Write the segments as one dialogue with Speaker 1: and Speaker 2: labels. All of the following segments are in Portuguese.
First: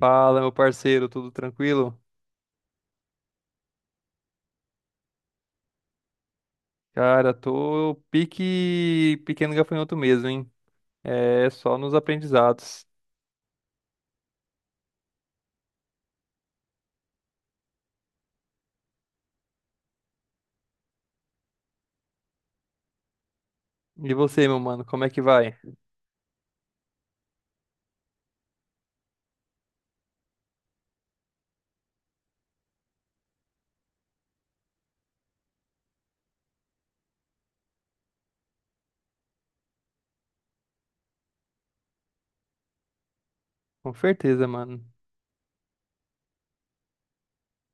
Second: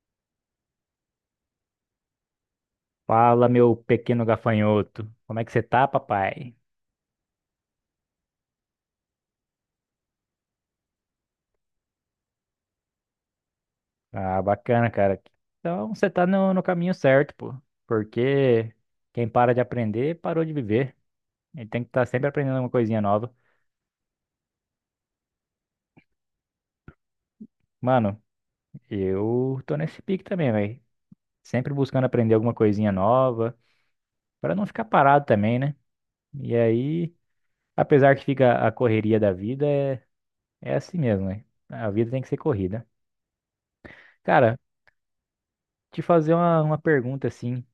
Speaker 1: Fala, meu parceiro, tudo tranquilo?
Speaker 2: Fala, meu pequeno gafanhoto. Como é que você tá, papai?
Speaker 1: Cara, tô pique pequeno gafanhoto mesmo, hein? É só nos aprendizados.
Speaker 2: Ah, bacana, cara. Então, você tá no caminho certo, pô. Porque quem para de aprender, parou de viver. Ele tem que estar sempre aprendendo alguma coisinha nova.
Speaker 1: E você, meu mano, como é que vai?
Speaker 2: Mano, eu tô nesse pique também, velho. Sempre buscando aprender alguma coisinha nova, pra não ficar parado também, né? E aí, apesar que fica a correria da vida, é assim mesmo, né? A vida tem que ser corrida.
Speaker 1: Com certeza,
Speaker 2: Cara,
Speaker 1: mano.
Speaker 2: te fazer uma pergunta assim.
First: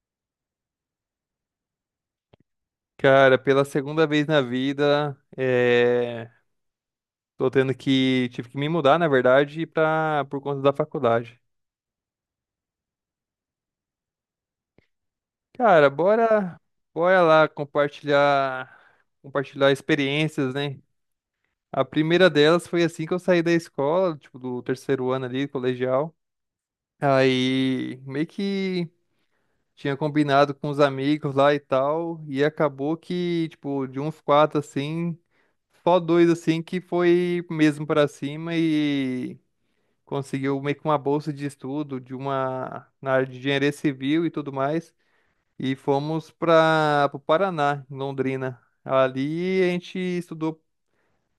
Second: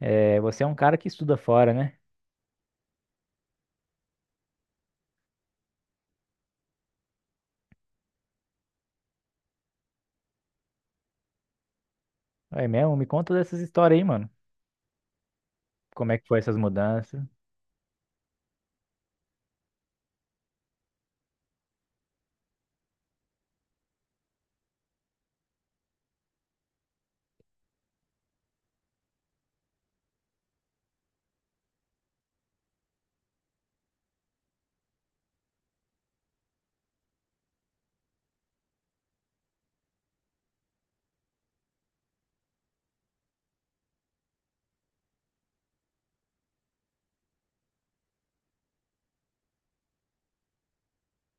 Speaker 2: É, você é um cara que estuda fora, né?
Speaker 1: Cara, pela segunda vez na vida, tô tendo que. Tive que me mudar, na verdade, pra... por conta da faculdade.
Speaker 2: É mesmo? Me conta dessas histórias aí, mano.
Speaker 1: Cara,
Speaker 2: Como é que foi essas
Speaker 1: bora, bora
Speaker 2: mudanças?
Speaker 1: lá compartilhar, compartilhar experiências, né? A primeira delas foi assim que eu saí da escola, tipo, do terceiro ano ali, colegial. Aí meio que tinha combinado com os amigos lá e tal, e acabou que, tipo, de uns quatro assim, só dois assim que foi mesmo pra cima e conseguiu meio que uma bolsa de estudo de uma na área de engenharia civil e tudo mais, e fomos para o Paraná, em Londrina. Ali a gente estudou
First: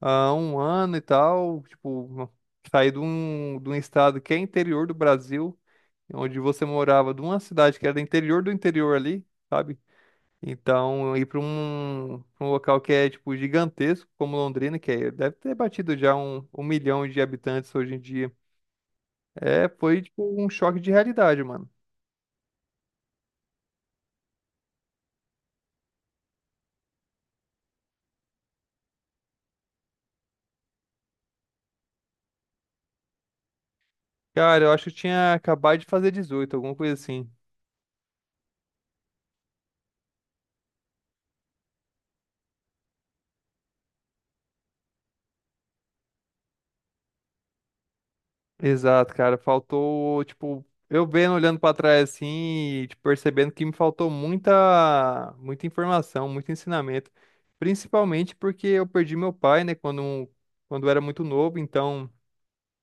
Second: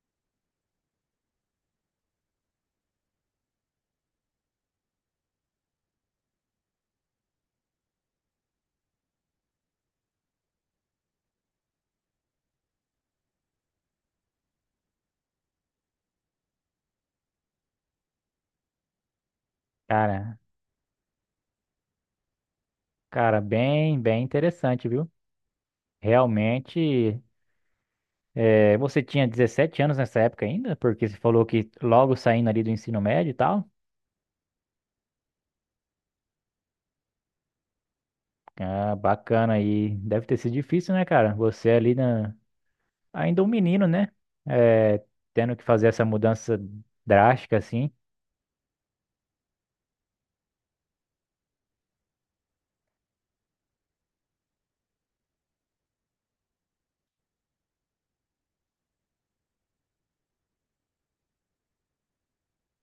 Speaker 1: há um ano e tal, tipo, saí de um estado que é interior do Brasil onde você morava, de uma cidade que era do interior ali, sabe? Então, ir pra um local que é, tipo, gigantesco, como Londrina, que é- deve ter batido já um milhão de habitantes hoje em dia. É, foi, tipo,
Speaker 2: Cara,
Speaker 1: um choque de realidade, mano.
Speaker 2: cara, bem, bem interessante, viu? Realmente, você tinha 17 anos nessa época ainda? Porque você falou que logo saindo ali do ensino médio e tal.
Speaker 1: Cara, eu acho que eu tinha acabado de fazer 18, alguma coisa assim.
Speaker 2: Ah, bacana aí. Deve ter sido difícil, né, cara? Você ali na... ainda um menino, né? É, tendo que fazer essa mudança drástica assim.
Speaker 1: Exato, cara. Faltou, tipo, eu vendo, olhando pra trás assim, e, tipo, percebendo que me faltou muita informação, muito ensinamento. Principalmente porque eu perdi meu pai, né, quando eu era muito novo. Então,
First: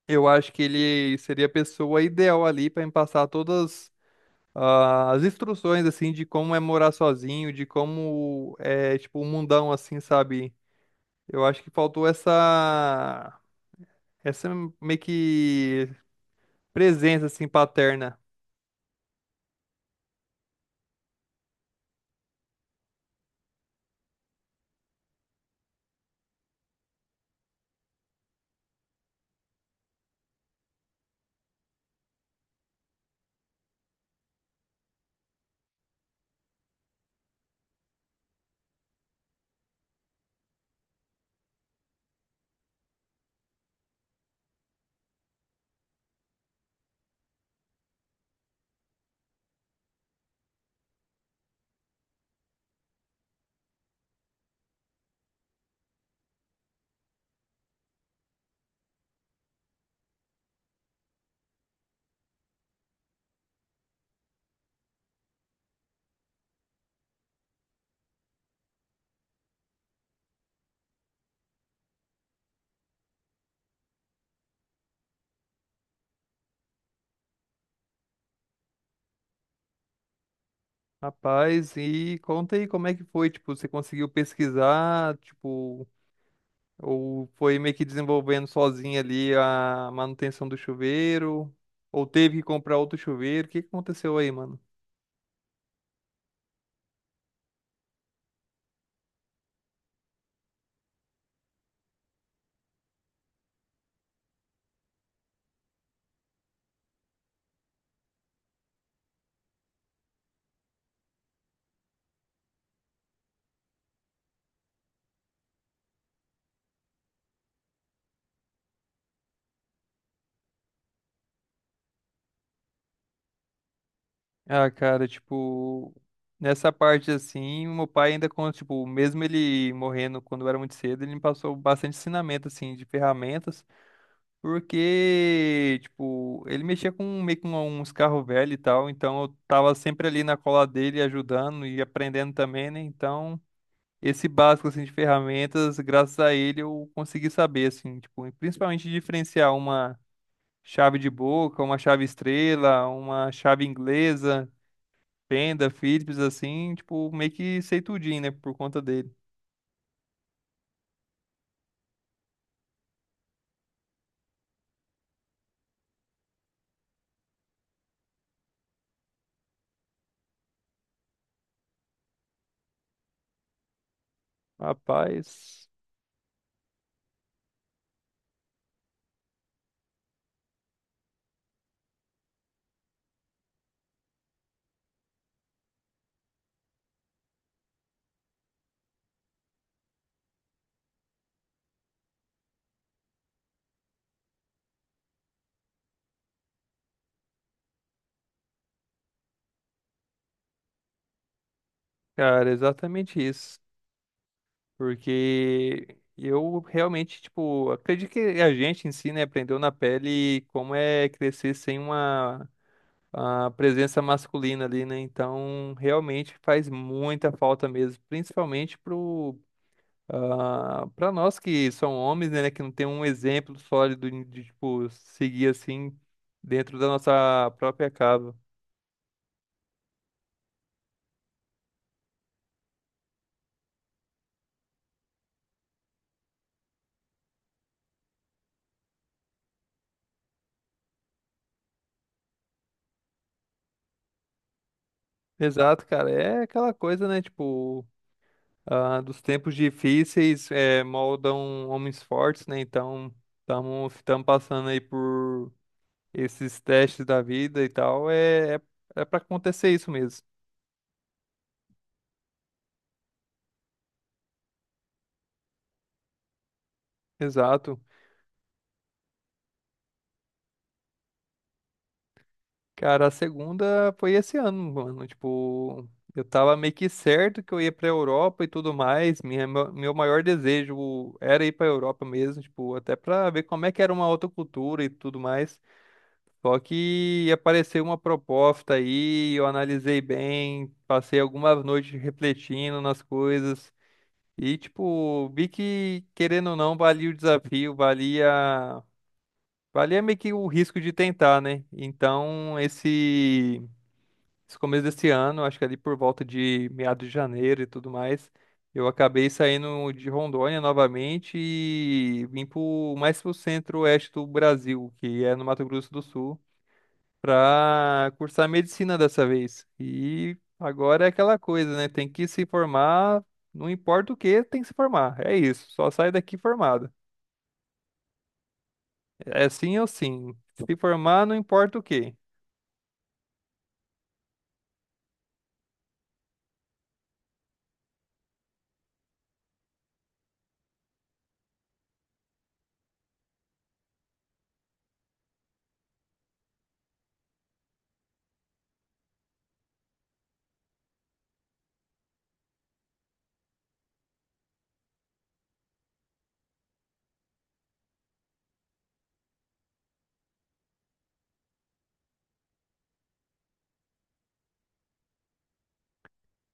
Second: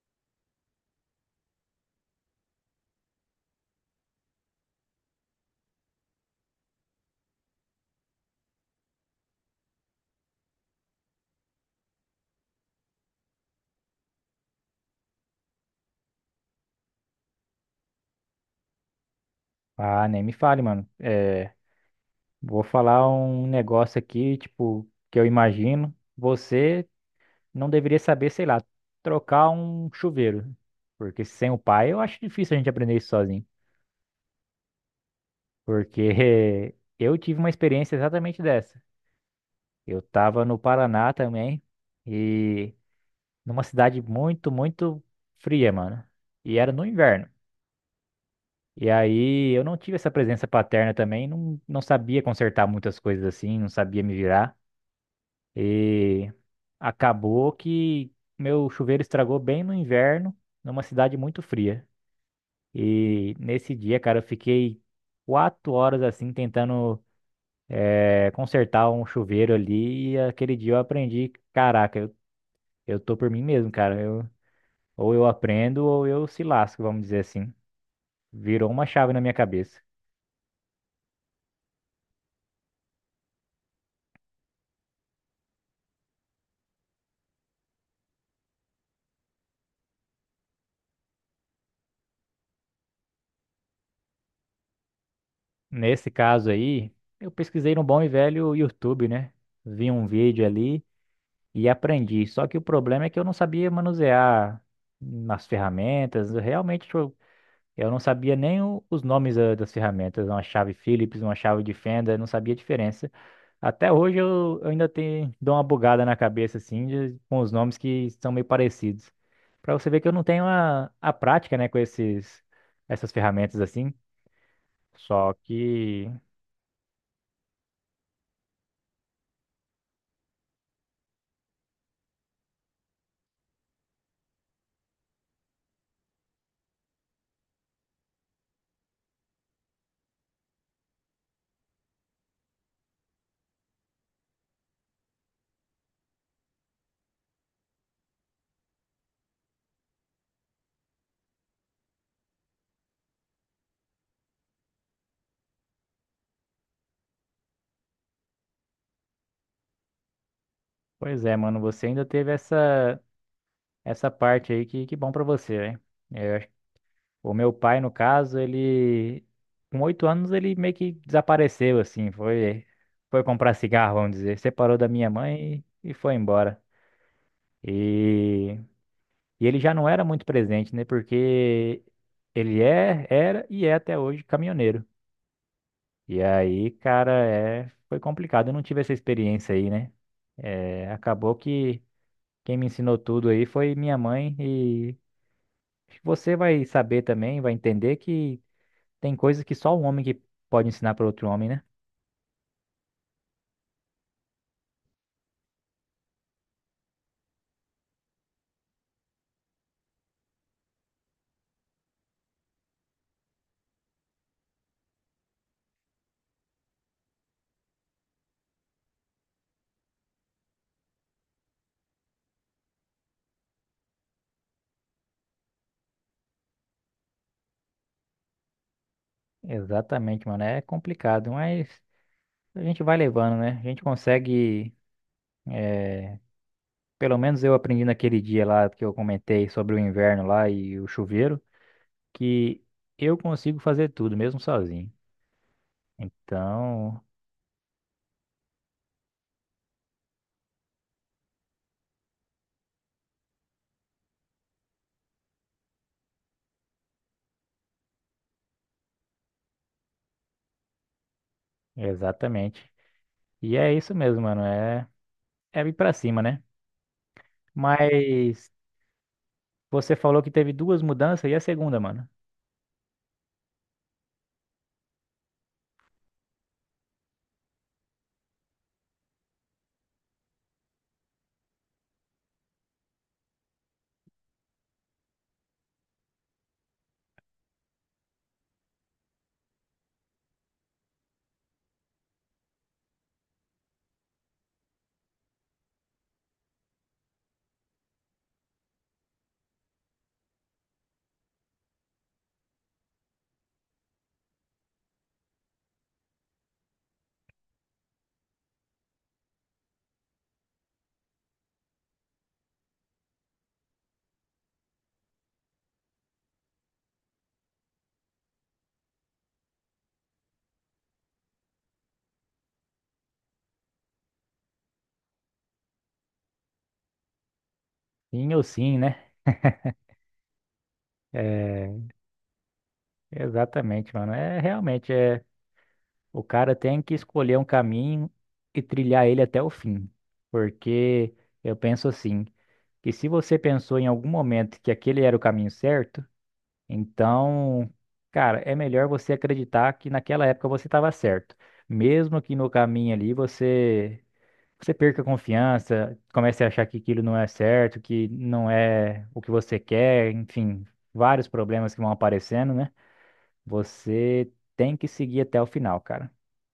Speaker 1: eu acho que ele seria a pessoa ideal ali pra me passar todas as instruções, assim, de como é morar sozinho, de como é, tipo, um mundão, assim, sabe? Eu acho que faltou essa, essa meio que presença, assim, paterna.
Speaker 2: Ah, nem me fale, mano. Vou falar um negócio aqui, tipo, que eu imagino. Você não deveria saber, sei lá, trocar um chuveiro. Porque sem o pai, eu acho difícil a gente aprender isso sozinho. Porque eu tive uma experiência exatamente dessa. Eu tava no Paraná também, e numa cidade muito, muito fria, mano. E era no inverno. E aí eu não tive essa presença paterna também, não, não sabia consertar muitas coisas assim, não sabia me virar. E. Acabou que meu chuveiro estragou bem no inverno, numa cidade muito fria. E nesse dia, cara, eu fiquei 4 horas assim tentando consertar um chuveiro ali. E aquele dia eu aprendi, caraca, eu tô por mim mesmo, cara. Ou eu aprendo ou eu se lasco, vamos dizer assim. Virou uma chave na minha cabeça.
Speaker 1: Rapaz, e conta aí como é que foi, tipo, você conseguiu pesquisar, tipo, ou foi meio que desenvolvendo sozinho ali a manutenção do chuveiro, ou teve que comprar outro chuveiro, o que que aconteceu aí, mano?
Speaker 2: Nesse caso aí, eu pesquisei no bom e velho YouTube, né? Vi um vídeo ali e aprendi. Só que o problema é que eu não sabia manusear nas ferramentas. Eu Realmente, tipo, eu não sabia nem os nomes das ferramentas. Uma chave Phillips, uma chave de fenda, eu não sabia a diferença. Até hoje eu ainda tenho, dou uma bugada na cabeça, assim, com os nomes que são meio parecidos. Pra você ver que eu não tenho a prática, né, com essas ferramentas assim.
Speaker 1: Ah, cara,
Speaker 2: Só
Speaker 1: tipo,
Speaker 2: que,
Speaker 1: nessa parte assim, o meu pai ainda, com tipo, mesmo ele morrendo quando eu era muito cedo, ele me passou bastante ensinamento, assim, de ferramentas. Porque, tipo, ele mexia com meio com uns carros velhos e tal, então eu tava sempre ali na cola dele ajudando e aprendendo também, né? Então, esse básico assim de ferramentas, graças a ele eu consegui saber assim, tipo, e principalmente diferenciar uma chave de boca, uma chave estrela, uma chave inglesa, Fenda, Philips assim, tipo, meio que sei tudinho, né, por conta dele.
Speaker 2: pois é, mano, você ainda teve essa parte aí que bom pra você, né? O meu pai, no caso, ele com 8 anos ele meio que desapareceu assim, foi comprar cigarro, vamos dizer, separou da minha mãe
Speaker 1: Rapaz,
Speaker 2: e foi embora. E, e ele já não era muito presente, né? Porque ele era e é até hoje caminhoneiro. E aí, cara, foi complicado. Eu não tive essa experiência aí, né? Acabou que quem me ensinou tudo aí foi minha mãe e acho que você vai saber também, vai entender que tem coisas que só um homem que pode ensinar para outro homem, né?
Speaker 1: cara, é exatamente isso. Porque eu realmente, tipo, acredito que a gente em si, né, aprendeu na pele como é crescer sem uma, a presença masculina ali, né? Então, realmente faz muita falta mesmo, principalmente pro para nós que são homens, né, que não tem um exemplo sólido tipo, seguir assim dentro da nossa própria casa.
Speaker 2: Exatamente, mano. É complicado, mas a gente vai levando, né? A gente consegue. Pelo menos eu aprendi naquele dia lá que eu comentei sobre o inverno lá e o chuveiro, que eu consigo fazer tudo, mesmo sozinho.
Speaker 1: Exato, cara, é aquela
Speaker 2: Então,
Speaker 1: coisa, né, tipo dos tempos difíceis moldam homens fortes, né? Então, estamos passando aí por esses testes da vida e tal. É para acontecer isso mesmo.
Speaker 2: exatamente. E é isso mesmo, mano. É ir pra cima, né?
Speaker 1: Exato.
Speaker 2: Mas você falou que teve duas mudanças e a segunda, mano.
Speaker 1: Cara, a segunda foi esse ano, mano. Tipo, eu tava meio que certo que eu ia pra Europa e tudo mais. Meu maior desejo era ir pra Europa mesmo, tipo, até pra ver como é que era uma outra cultura e tudo mais. Só que apareceu uma proposta aí, eu analisei bem, passei algumas noites refletindo nas coisas e, tipo, vi que, querendo ou não, valia o desafio, valia, valia meio que o risco de tentar, né? Então, esse começo desse ano, acho que ali por volta de meados de janeiro e tudo mais, eu acabei saindo de Rondônia novamente e vim pro, mais pro centro-oeste do Brasil, que é no Mato Grosso do Sul para cursar medicina dessa vez. E agora é aquela coisa, né? Tem que se formar, não importa o que, tem que se formar. É isso, só sai daqui formado.
Speaker 2: Sim ou sim, né?
Speaker 1: É sim ou sim. Se formar, não
Speaker 2: É,
Speaker 1: importa o que.
Speaker 2: exatamente, mano. É realmente. O cara tem que escolher um caminho e trilhar ele até o fim. Porque eu penso assim, que se você pensou em algum momento que aquele era o caminho certo, então, cara, é melhor você acreditar que naquela época você estava certo. Mesmo que no caminho ali você perca a confiança, comece a achar que aquilo não é certo, que não é o que você quer, enfim, vários problemas que vão aparecendo, né? Você tem que seguir até o final, cara.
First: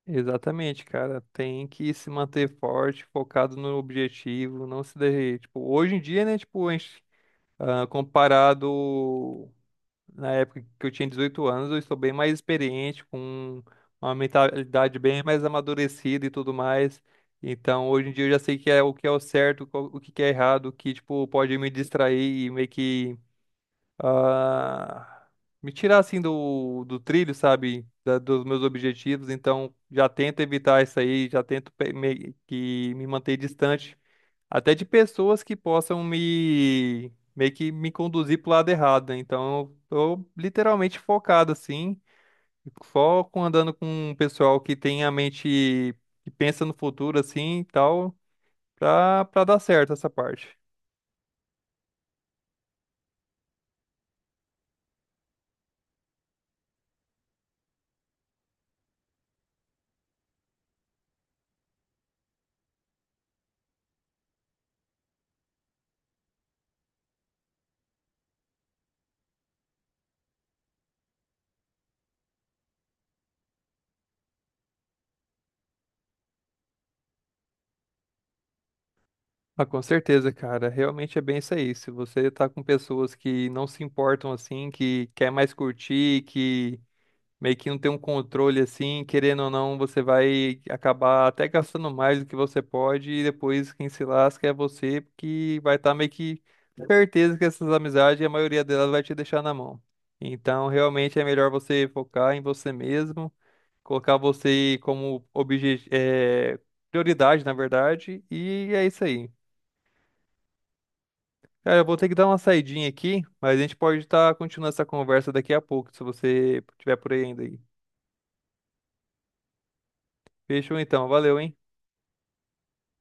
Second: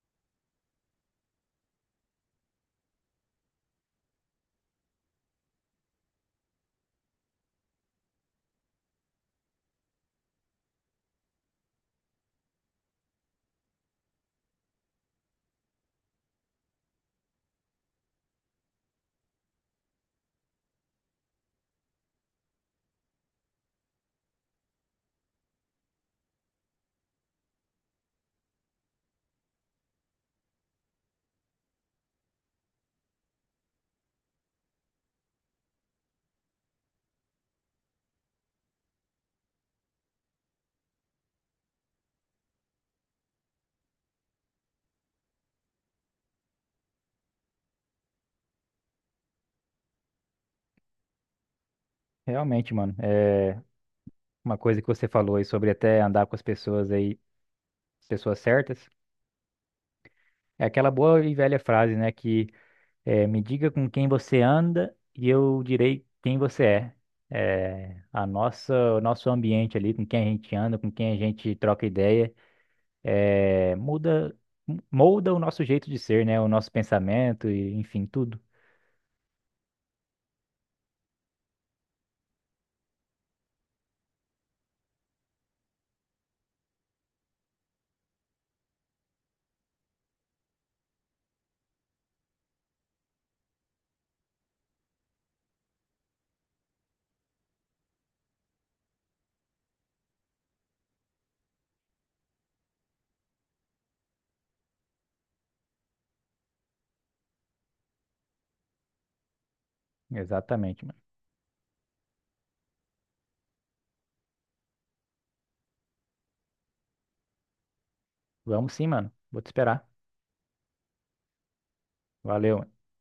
Speaker 1: Exatamente, cara. Tem que se manter forte, focado no objetivo, não se derreter. Tipo, hoje em dia, né? Tipo, a gente, comparado. Na época que eu tinha 18 anos, eu estou bem mais experiente, com uma mentalidade bem mais amadurecida e tudo mais. Então, hoje em dia eu já sei que é o certo, qual- o que que é errado, o que tipo pode me distrair e meio que ah, me tirar assim do trilho, sabe? Da- dos meus objetivos. Então, já tento evitar isso aí, já tento pe- meio que me manter distante até de pessoas que possam me meio que me conduzir pro lado errado, né? Então, eu tô literalmente focado assim, foco andando com um pessoal que tem a mente que pensa no futuro assim e tal, pra para dar certo essa parte.
Speaker 2: Realmente, mano, é uma coisa que você falou aí sobre até andar com as pessoas aí, pessoas certas, é aquela boa e velha frase, né, que é, me diga com quem você anda e eu direi quem você é. O nosso ambiente ali, com quem a gente anda, com quem a gente troca ideia, é, muda, molda o nosso jeito de ser, né, o nosso pensamento e enfim, tudo.
Speaker 1: Ah, com certeza, cara. Realmente é bem isso aí. Se você tá com pessoas que não se importam assim, que quer mais curtir, que meio que não tem um controle assim, querendo ou não, você vai acabar até gastando mais do que você pode e depois quem se lasca é você, porque vai estar meio que certeza que essas amizades, a maioria delas vai te deixar na mão. Então, realmente é melhor você focar em você mesmo, colocar você como prioridade, na verdade, e é isso aí.
Speaker 2: Exatamente, mano.
Speaker 1: Cara, eu vou ter que dar uma saidinha aqui, mas a gente pode estar continuando essa conversa daqui a pouco, se você tiver por aí ainda aí.
Speaker 2: Vamos sim, mano. Vou te esperar.
Speaker 1: Fechou então, valeu, hein?
Speaker 2: Valeu.